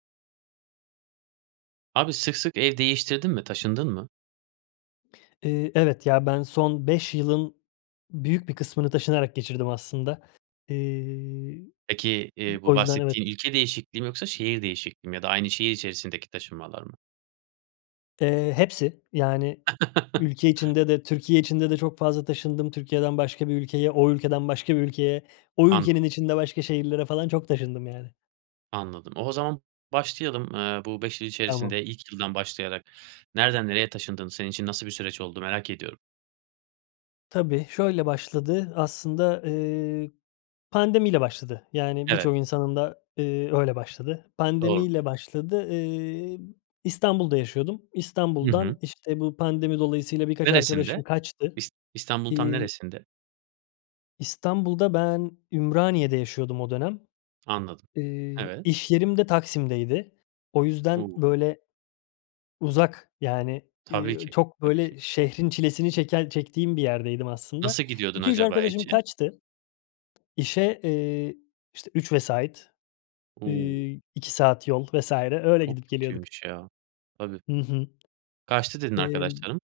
Abi sık sık ev değiştirdin mi, taşındın mı? Eee, evet, ya, ben son 5 yılın büyük bir kısmını taşınarak geçirdim aslında. Eee, Peki, m eee, bu o yüzden, evet. bahsettiğin ülke değişikliği mi yoksa şehir değişikliği mi ya da aynı şehir içerisindeki taşınmalar mı? Eee, hepsi. Yani ülke içinde de, Türkiye içinde de çok fazla taşındım. Türkiye'den başka bir ülkeye, o ülkeden başka bir ülkeye. O Anladım. ülkenin içinde başka şehirlere falan çok taşındım yani. Anladım. O o zaman başlayalım, ııı, bu 5 yıl Tamam. içerisinde ilk yıldan başlayarak nereden nereye taşındın? Senin için nasıl bir süreç oldu? Merak ediyorum. Tabii şöyle başladı aslında, ııı, pandemiyle başladı. Yani, Evet birçok insanın da, ııı, öyle başladı. Doğrudur. Pandemiyle başladı. Iıı, İstanbul'da yaşıyordum. Hı hı. İstanbul'dan, işte, bu pandemi dolayısıyla birkaç Neresinde? arkadaşım kaçtı. İs İstanbul'un tam Iıı neresinde? İstanbul'da ben Ümraniye'de yaşıyordum o dönem. Anladım. Iıı, Evet. iş yerim de Taksim'deydi. O yüzden, O! böyle, uzak, yani, Tabii ııı, ki. çok, Tabii ki. böyle, şehrin çilesini çeken çektiğim bir yerdeydim aslında. Nasıl gidiyordun 2-3 acaba? arkadaşım [unintelligible] kaçtı. İşe, ııı, işte, 3 vesait, ııı, O! 2 saat yol vs. öyle Çok gidip geliyorduk. kötüymüş ya. Tabii. Hı hı. Kaçtı dedin Imm arkadaşlarım.